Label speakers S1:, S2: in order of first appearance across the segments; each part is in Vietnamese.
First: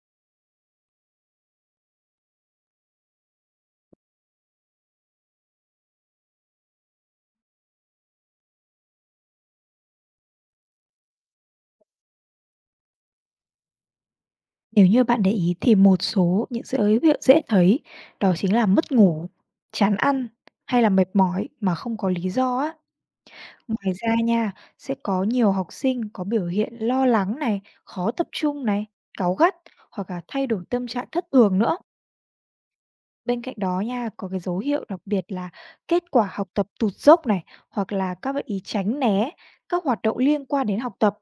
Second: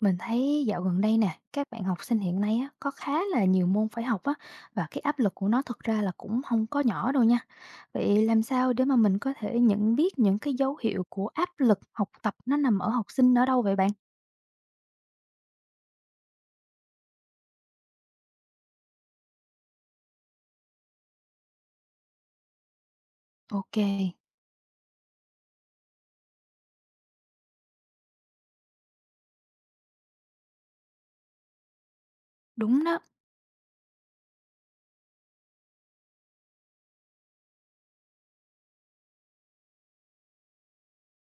S1: Mình thấy dạo gần đây nè, các bạn học sinh hiện nay á, có khá là nhiều môn phải học á và cái áp lực của nó thực ra là cũng không có nhỏ đâu nha. Vậy làm sao để mà mình có thể nhận biết những cái dấu hiệu của áp lực học tập nó nằm ở học sinh ở đâu vậy bạn?
S2: Nếu như bạn để ý thì một số những dấu hiệu dễ thấy đó chính là mất ngủ, chán ăn hay là mệt mỏi mà không có lý do á.
S1: Ok,
S2: Ngoài ra nha, sẽ có nhiều học sinh có biểu hiện lo lắng này, khó tập trung này, cáu gắt hoặc là thay đổi tâm trạng thất thường nữa.
S1: đúng đó,
S2: Bên cạnh đó nha, có cái dấu hiệu đặc biệt là kết quả học tập tụt dốc này hoặc là các bạn ý tránh né các hoạt động liên quan đến học tập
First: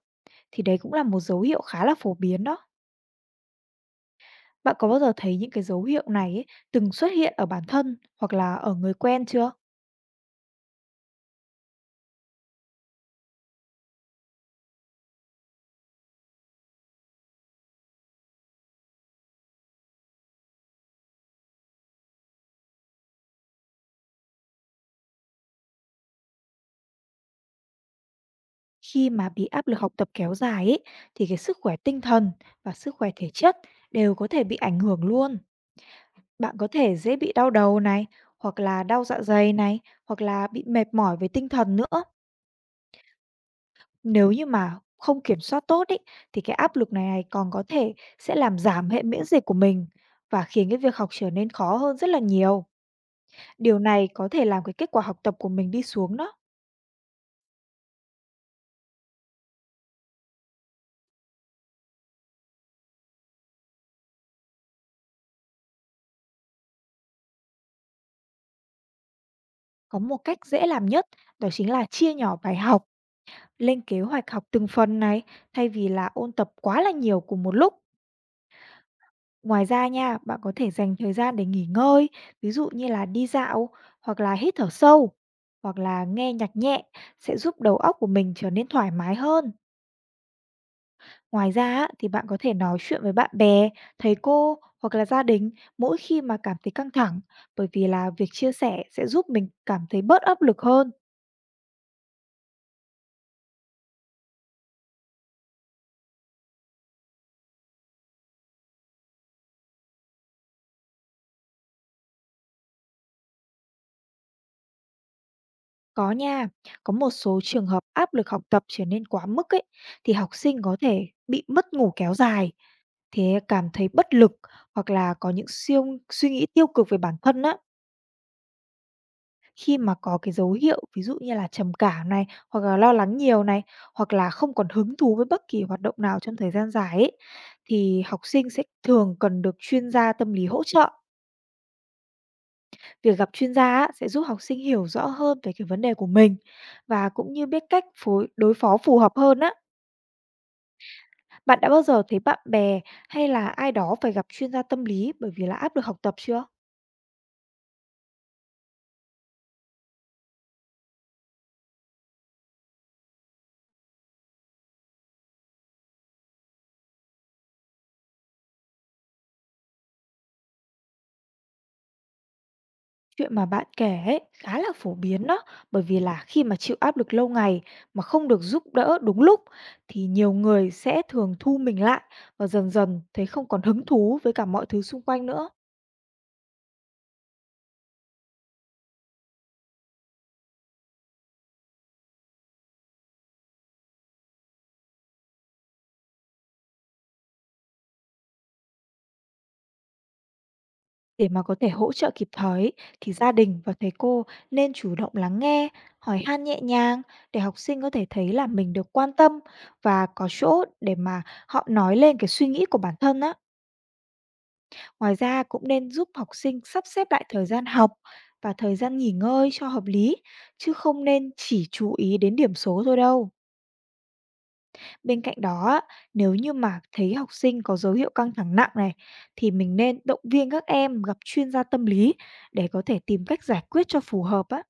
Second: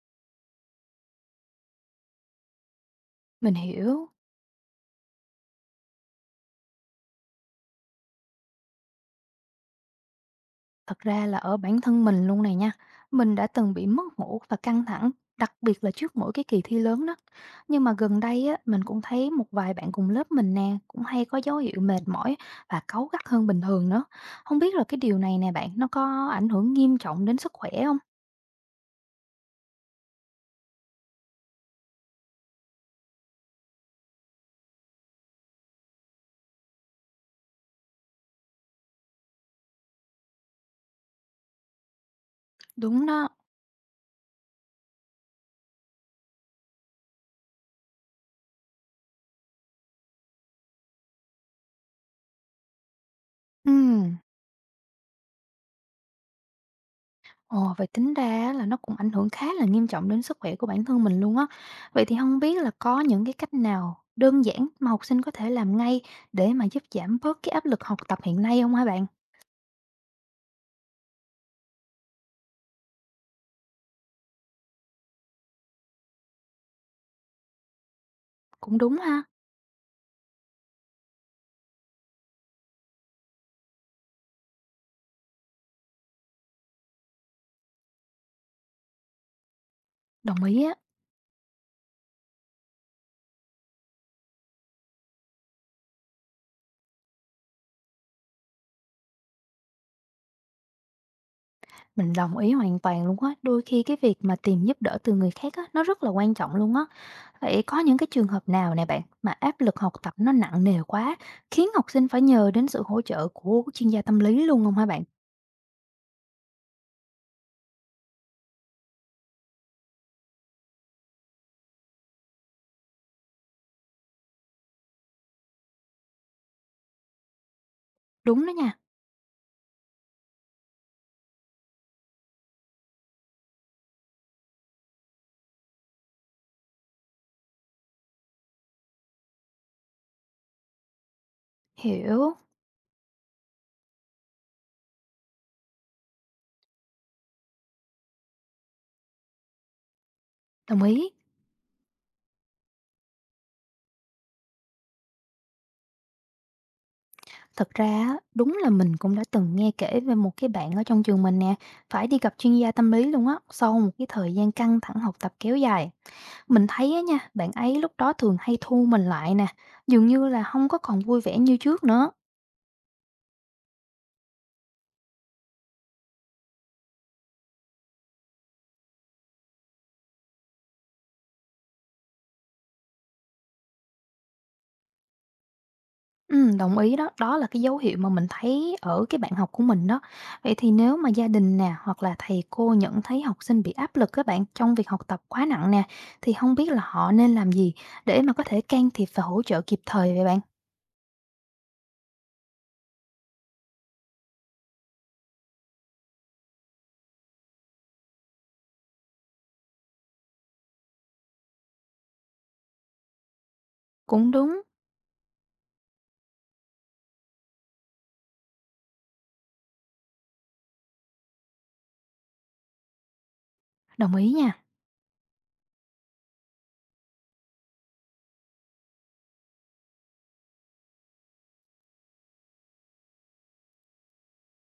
S2: thì đấy cũng là một dấu hiệu khá là phổ biến đó.
S1: mình hiểu.
S2: Bạn có bao giờ thấy những cái dấu hiệu này, từng xuất hiện ở bản thân hoặc là ở người quen chưa?
S1: Thật ra là ở bản thân mình luôn này nha, mình đã từng bị mất ngủ và căng thẳng, đặc biệt là trước mỗi cái kỳ thi lớn đó. Nhưng mà gần đây á, mình cũng thấy một vài bạn cùng lớp mình nè, cũng hay có dấu hiệu mệt mỏi và cáu gắt hơn bình thường nữa. Không biết là cái điều này nè bạn, nó có ảnh hưởng nghiêm trọng đến sức khỏe không?
S2: Khi mà bị áp lực học tập kéo dài ấy, thì cái sức khỏe tinh thần và sức khỏe thể chất đều có thể bị ảnh hưởng luôn. Bạn có thể dễ bị đau đầu này, hoặc là đau dạ dày này, hoặc là bị mệt mỏi về tinh thần nữa.
S1: Đúng đó.
S2: Nếu như mà không kiểm soát tốt ấy, thì cái áp lực này này còn có thể sẽ làm giảm hệ miễn dịch của mình và khiến cái việc học trở nên khó hơn rất là nhiều.
S1: Ừ.
S2: Điều này có thể làm cái kết quả học tập của mình đi xuống đó.
S1: Ồ, vậy tính ra á là nó cũng ảnh hưởng khá là nghiêm trọng đến sức khỏe của bản thân mình luôn á. Vậy thì không biết là có những cái cách nào đơn giản mà học sinh có thể làm ngay để mà giúp giảm bớt cái áp lực học tập hiện nay không hả bạn?
S2: Có một cách dễ làm nhất đó chính là chia nhỏ bài học, lên kế hoạch học từng phần này thay vì là ôn tập quá là nhiều cùng một lúc.
S1: Cũng đúng ha,
S2: Ngoài ra nha, bạn có thể dành thời gian để nghỉ ngơi, ví dụ như là đi dạo hoặc là hít thở sâu hoặc là nghe nhạc nhẹ sẽ giúp đầu óc của mình trở nên thoải mái hơn.
S1: đồng ý á,
S2: Ngoài ra á, thì bạn có thể nói chuyện với bạn bè, thầy cô hoặc là gia đình mỗi khi mà cảm thấy căng thẳng bởi vì là việc chia sẻ sẽ giúp mình cảm thấy bớt áp lực hơn.
S1: mình đồng ý hoàn toàn luôn á. Đôi khi cái việc mà tìm giúp đỡ từ người khác á, nó rất là quan trọng luôn á. Vậy có những cái trường hợp nào nè bạn, mà áp lực học tập nó nặng nề quá, khiến học sinh phải nhờ đến sự hỗ trợ của chuyên gia tâm lý luôn không hả bạn?
S2: Có nha, có một số trường hợp áp lực học tập trở nên quá mức ấy, thì học sinh có thể bị mất ngủ kéo dài, thế cảm thấy bất lực hoặc là có những suy nghĩ tiêu cực về bản thân á,
S1: Đúng đó nha,
S2: khi mà có cái dấu hiệu ví dụ như là trầm cảm này, hoặc là lo lắng nhiều này, hoặc là không còn hứng thú với bất kỳ hoạt động nào trong thời gian dài ấy, thì học sinh sẽ thường cần được chuyên gia tâm lý hỗ trợ.
S1: hiểu,
S2: Việc gặp chuyên gia á, sẽ giúp học sinh hiểu rõ hơn về cái vấn đề của mình và cũng như biết cách đối phó phù hợp hơn á.
S1: đồng ý.
S2: Bạn đã bao giờ thấy bạn bè hay là ai đó phải gặp chuyên gia tâm lý bởi vì là áp lực học tập chưa?
S1: Thật ra á, đúng là mình cũng đã từng nghe kể về một cái bạn ở trong trường mình nè, phải đi gặp chuyên gia tâm lý luôn á, sau một cái thời gian căng thẳng học tập kéo dài. Mình thấy á nha, bạn ấy lúc đó thường hay thu mình lại nè, dường như là không có còn vui vẻ như trước nữa.
S2: Chuyện mà bạn kể ấy khá là phổ biến đó, bởi vì là khi mà chịu áp lực lâu ngày mà không được giúp đỡ đúng lúc thì nhiều người sẽ thường thu mình lại và dần dần thấy không còn hứng thú với cả mọi thứ xung quanh nữa.
S1: Ừ, đồng ý đó, đó là cái dấu hiệu mà mình thấy ở cái bạn học của mình đó. Vậy thì nếu mà gia đình nè, hoặc là thầy cô nhận thấy học sinh bị áp lực các bạn trong việc học tập quá nặng nè, thì không biết là họ nên làm gì để mà có thể can thiệp và hỗ trợ kịp thời vậy bạn?
S2: Để mà có thể hỗ trợ kịp thời ý, thì gia đình và thầy cô nên chủ động lắng nghe, hỏi han nhẹ nhàng để học sinh có thể thấy là mình được quan tâm và có chỗ để mà họ nói lên cái suy nghĩ của bản thân á.
S1: Cũng đúng.
S2: Ngoài ra cũng nên giúp học sinh sắp xếp lại thời gian học và thời gian nghỉ ngơi cho hợp lý chứ không nên chỉ chú ý đến điểm số thôi đâu.
S1: Đồng ý nha.
S2: Bên cạnh đó á, nếu như mà thấy học sinh có dấu hiệu căng thẳng nặng này thì mình nên động viên các em gặp chuyên gia tâm lý để có thể tìm cách giải quyết cho phù hợp á,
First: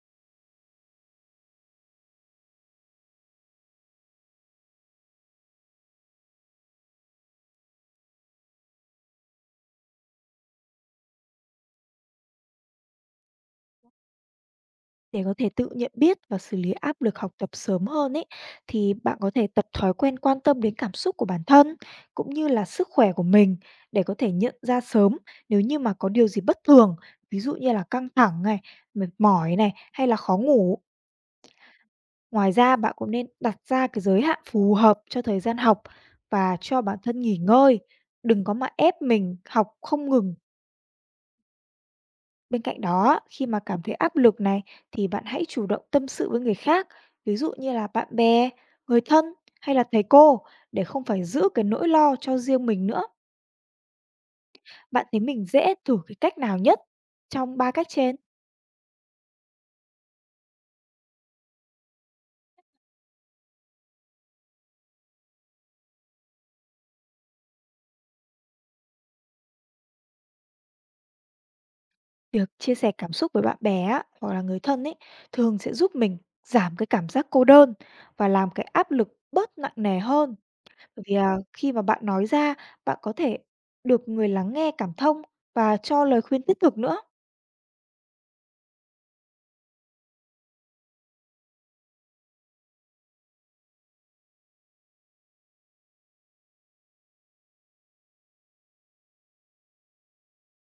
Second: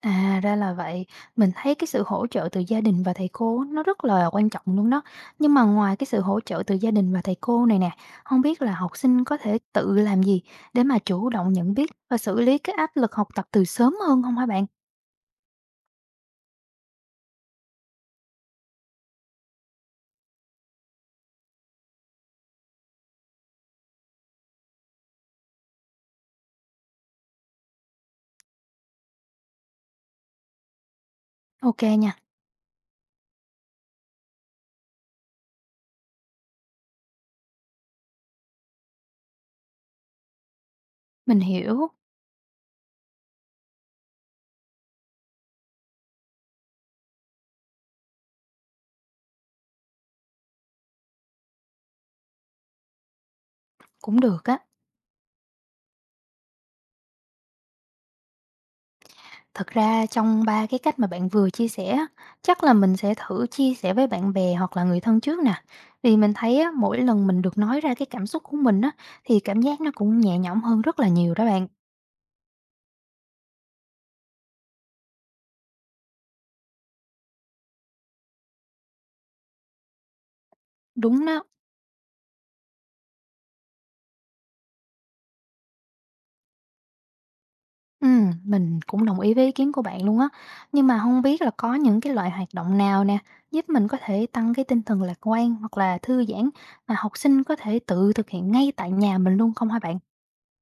S1: À, ra là vậy. Mình thấy cái sự hỗ trợ từ gia đình và thầy cô nó rất là quan trọng luôn đó. Nhưng mà ngoài cái sự hỗ trợ từ gia đình và thầy cô này nè, không biết là học sinh có thể tự làm gì để mà chủ động nhận biết và xử lý cái áp lực học tập từ sớm hơn không hả bạn?
S2: để có thể tự nhận biết và xử lý áp lực học tập sớm hơn ấy thì bạn có thể tập thói quen quan tâm đến cảm xúc của bản thân cũng như là sức khỏe của mình để có thể nhận ra sớm nếu như mà có điều gì bất thường, ví dụ như là căng thẳng này, mệt mỏi này hay là khó ngủ.
S1: Ok nha,
S2: Ngoài ra bạn cũng nên đặt ra cái giới hạn phù hợp cho thời gian học và cho bản thân nghỉ ngơi. Đừng có mà ép mình học không ngừng.
S1: mình hiểu.
S2: Bên cạnh đó, khi mà cảm thấy áp lực này thì bạn hãy chủ động tâm sự với người khác, ví dụ như là bạn bè, người thân hay là thầy cô để không phải giữ cái nỗi lo cho riêng mình nữa.
S1: Cũng được á.
S2: Bạn thấy mình dễ thử cái cách nào nhất trong ba cách trên?
S1: Thật ra trong 3 cái cách mà bạn vừa chia sẻ á, chắc là mình sẽ thử chia sẻ với bạn bè hoặc là người thân trước nè. Vì mình thấy á, mỗi lần mình được nói ra cái cảm xúc của mình á, thì cảm giác nó cũng nhẹ nhõm hơn rất là nhiều đó bạn.
S2: Việc chia sẻ cảm xúc với bạn bè á, hoặc là người thân ấy thường sẽ giúp mình giảm cái cảm giác cô đơn và làm cái áp lực bớt nặng nề hơn. Bởi vì
S1: Đúng
S2: à,
S1: đó.
S2: khi mà bạn nói ra, bạn có thể được người lắng nghe cảm thông và cho lời khuyên tích cực nữa.
S1: Mình cũng đồng ý với ý kiến của bạn luôn á. Nhưng mà không biết là có những cái loại hoạt động nào nè, giúp mình có thể tăng cái tinh thần lạc quan hoặc là thư giãn mà học sinh có thể tự thực hiện ngay tại nhà mình luôn không hả bạn?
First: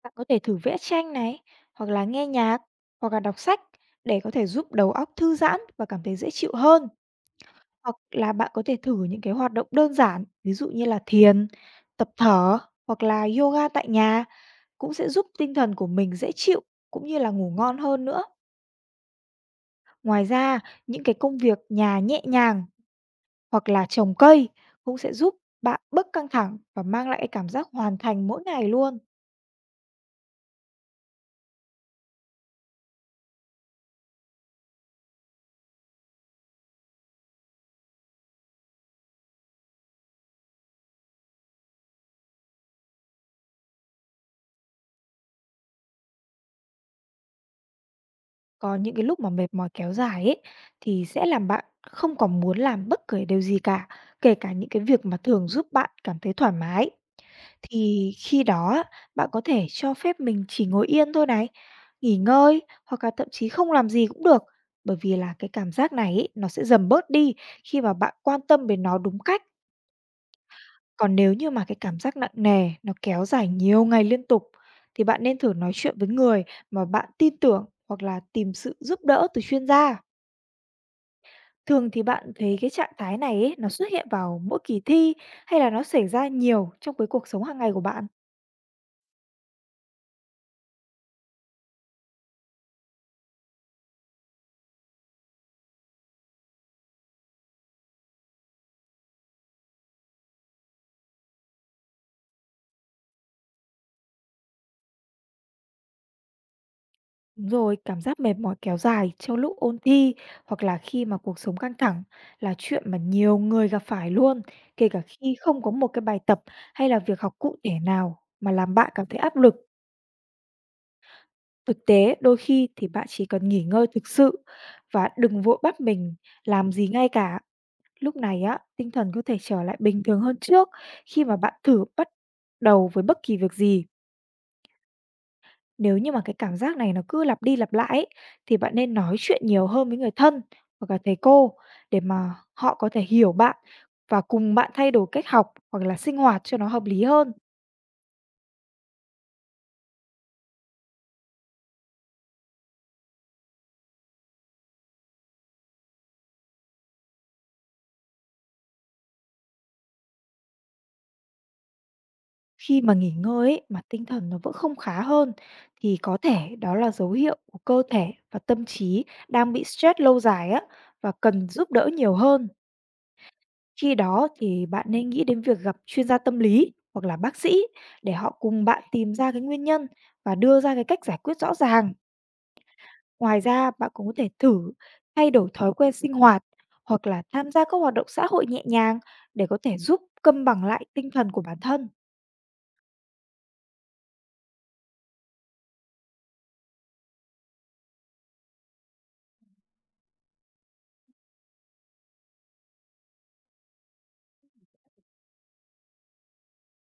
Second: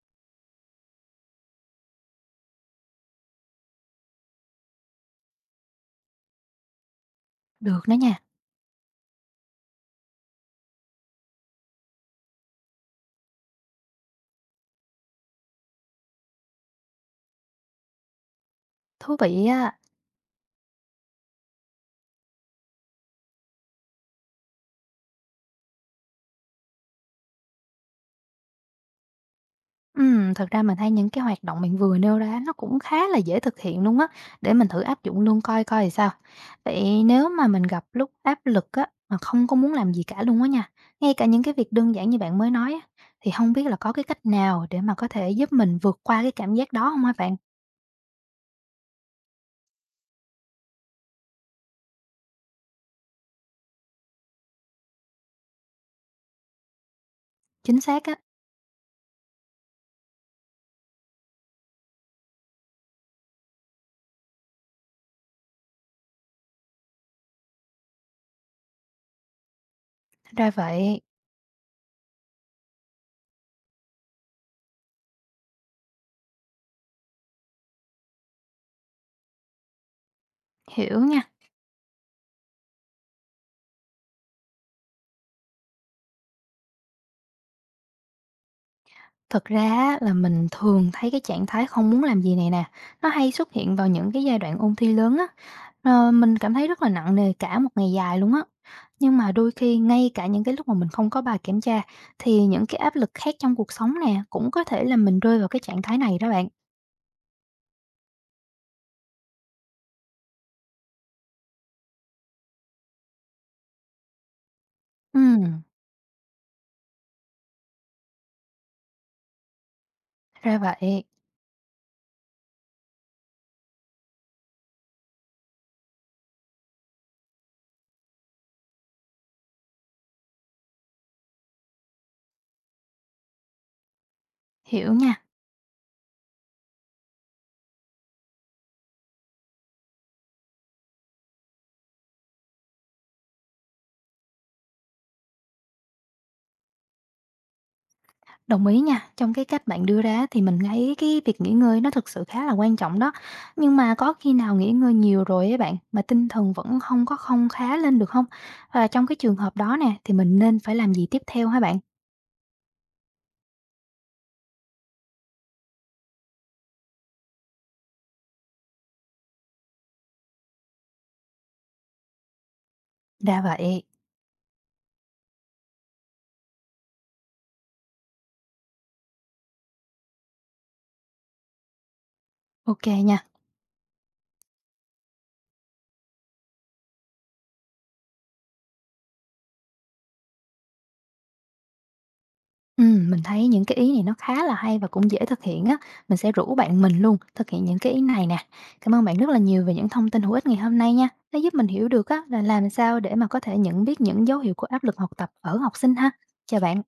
S2: Bạn có thể thử vẽ tranh này, hoặc là nghe nhạc, hoặc là đọc sách để có thể giúp đầu óc thư giãn và cảm thấy dễ chịu hơn.
S1: Được đó
S2: Hoặc
S1: nha,
S2: là bạn có thể thử những cái hoạt động đơn giản, ví dụ như là thiền, tập thở hoặc là yoga tại nhà cũng sẽ giúp tinh thần của mình dễ chịu, cũng như là ngủ ngon hơn nữa.
S1: thú vị á.
S2: Ngoài ra, những cái công việc nhà nhẹ nhàng hoặc là trồng cây cũng sẽ giúp bạn bớt căng thẳng và mang lại cái cảm giác hoàn thành mỗi ngày luôn.
S1: Thật ra mình thấy những cái hoạt động mình vừa nêu ra nó cũng khá là dễ thực hiện luôn á, để mình thử áp dụng luôn coi coi thì sao. Vậy nếu mà mình gặp lúc áp lực á, mà không có muốn làm gì cả luôn á nha, ngay cả những cái việc đơn giản như bạn mới nói á, thì không biết là có cái cách nào để mà có thể giúp mình vượt qua cái cảm giác đó không hả bạn?
S2: Có những cái lúc mà mệt mỏi kéo dài ấy thì sẽ làm bạn không còn muốn làm bất cứ điều gì cả, kể cả những cái việc mà thường giúp bạn cảm thấy thoải mái.
S1: Chính xác
S2: Thì
S1: á,
S2: khi đó á, bạn có thể cho phép mình chỉ ngồi yên thôi này, nghỉ ngơi hoặc là thậm chí không làm gì cũng được, bởi vì là cái cảm giác này ấy, nó sẽ dần bớt đi khi mà bạn quan tâm đến nó đúng cách.
S1: ra vậy,
S2: Còn nếu như mà cái cảm giác nặng nề nó kéo dài nhiều ngày liên tục thì bạn nên thử nói chuyện với người mà bạn tin tưởng hoặc là tìm sự giúp đỡ từ chuyên gia.
S1: hiểu nha.
S2: Thường thì bạn thấy cái trạng thái này ấy, nó xuất hiện vào mỗi kỳ thi hay là nó xảy ra nhiều trong cái cuộc sống hàng ngày của bạn.
S1: Thật ra á, là mình thường thấy cái trạng thái không muốn làm gì này nè, nó hay xuất hiện vào những cái giai đoạn ôn thi lớn á. Ờ, mình cảm thấy rất là nặng nề cả một ngày dài luôn á. Nhưng mà đôi khi ngay cả những cái lúc mà mình không có bài kiểm tra thì những cái áp lực khác trong cuộc sống nè cũng có thể làm mình rơi vào cái trạng thái này đó bạn.
S2: Đúng rồi, cảm giác mệt mỏi kéo dài trong lúc ôn thi hoặc là khi mà cuộc sống căng thẳng là chuyện mà nhiều người gặp phải luôn, kể cả khi không
S1: Ừm,
S2: có một cái bài tập hay là việc học cụ thể nào mà làm bạn cảm thấy áp lực.
S1: ra vậy,
S2: Thực tế, đôi khi thì bạn chỉ cần nghỉ ngơi thực sự và đừng vội bắt mình làm gì ngay cả. Lúc này á, tinh thần có thể trở lại bình thường hơn trước khi mà bạn thử bắt đầu với bất kỳ việc gì.
S1: hiểu nha.
S2: Nếu như mà cái cảm giác này nó cứ lặp đi lặp lại ấy, thì bạn nên nói chuyện nhiều hơn với người thân hoặc là thầy cô để mà họ có thể hiểu bạn và cùng bạn thay đổi cách học hoặc là sinh hoạt cho nó hợp lý hơn.
S1: Đồng ý nha, trong cái cách bạn đưa ra thì mình thấy cái việc nghỉ ngơi nó thực sự khá là quan trọng đó. Nhưng mà có khi nào nghỉ ngơi nhiều rồi ấy bạn, mà tinh thần vẫn không có không khá lên được không? Và trong cái trường hợp đó nè, thì mình nên phải làm gì tiếp theo hả bạn?
S2: Khi mà nghỉ ngơi ấy, mà tinh thần nó vẫn không khá hơn thì có thể đó là dấu hiệu của cơ thể và tâm trí đang bị stress lâu dài á và cần giúp đỡ nhiều hơn.
S1: Ra vậy,
S2: Khi đó thì bạn nên nghĩ đến việc gặp chuyên gia tâm lý hoặc là bác sĩ để họ cùng bạn tìm ra cái nguyên nhân và đưa ra cái cách giải quyết rõ ràng.
S1: ok nha.
S2: Ngoài ra, bạn cũng có thể thử thay đổi thói quen sinh hoạt hoặc là tham gia các hoạt động xã hội nhẹ nhàng để có thể giúp cân bằng lại tinh thần của bản thân.
S1: Mình thấy những cái ý này nó khá là hay và cũng dễ thực hiện á, mình sẽ rủ bạn mình luôn thực hiện những cái ý này nè. Cảm ơn bạn rất là nhiều về những thông tin hữu ích ngày hôm nay nha, nó giúp mình hiểu được á là làm sao để mà có thể nhận biết những dấu hiệu của áp lực học tập ở học sinh ha. Chào bạn.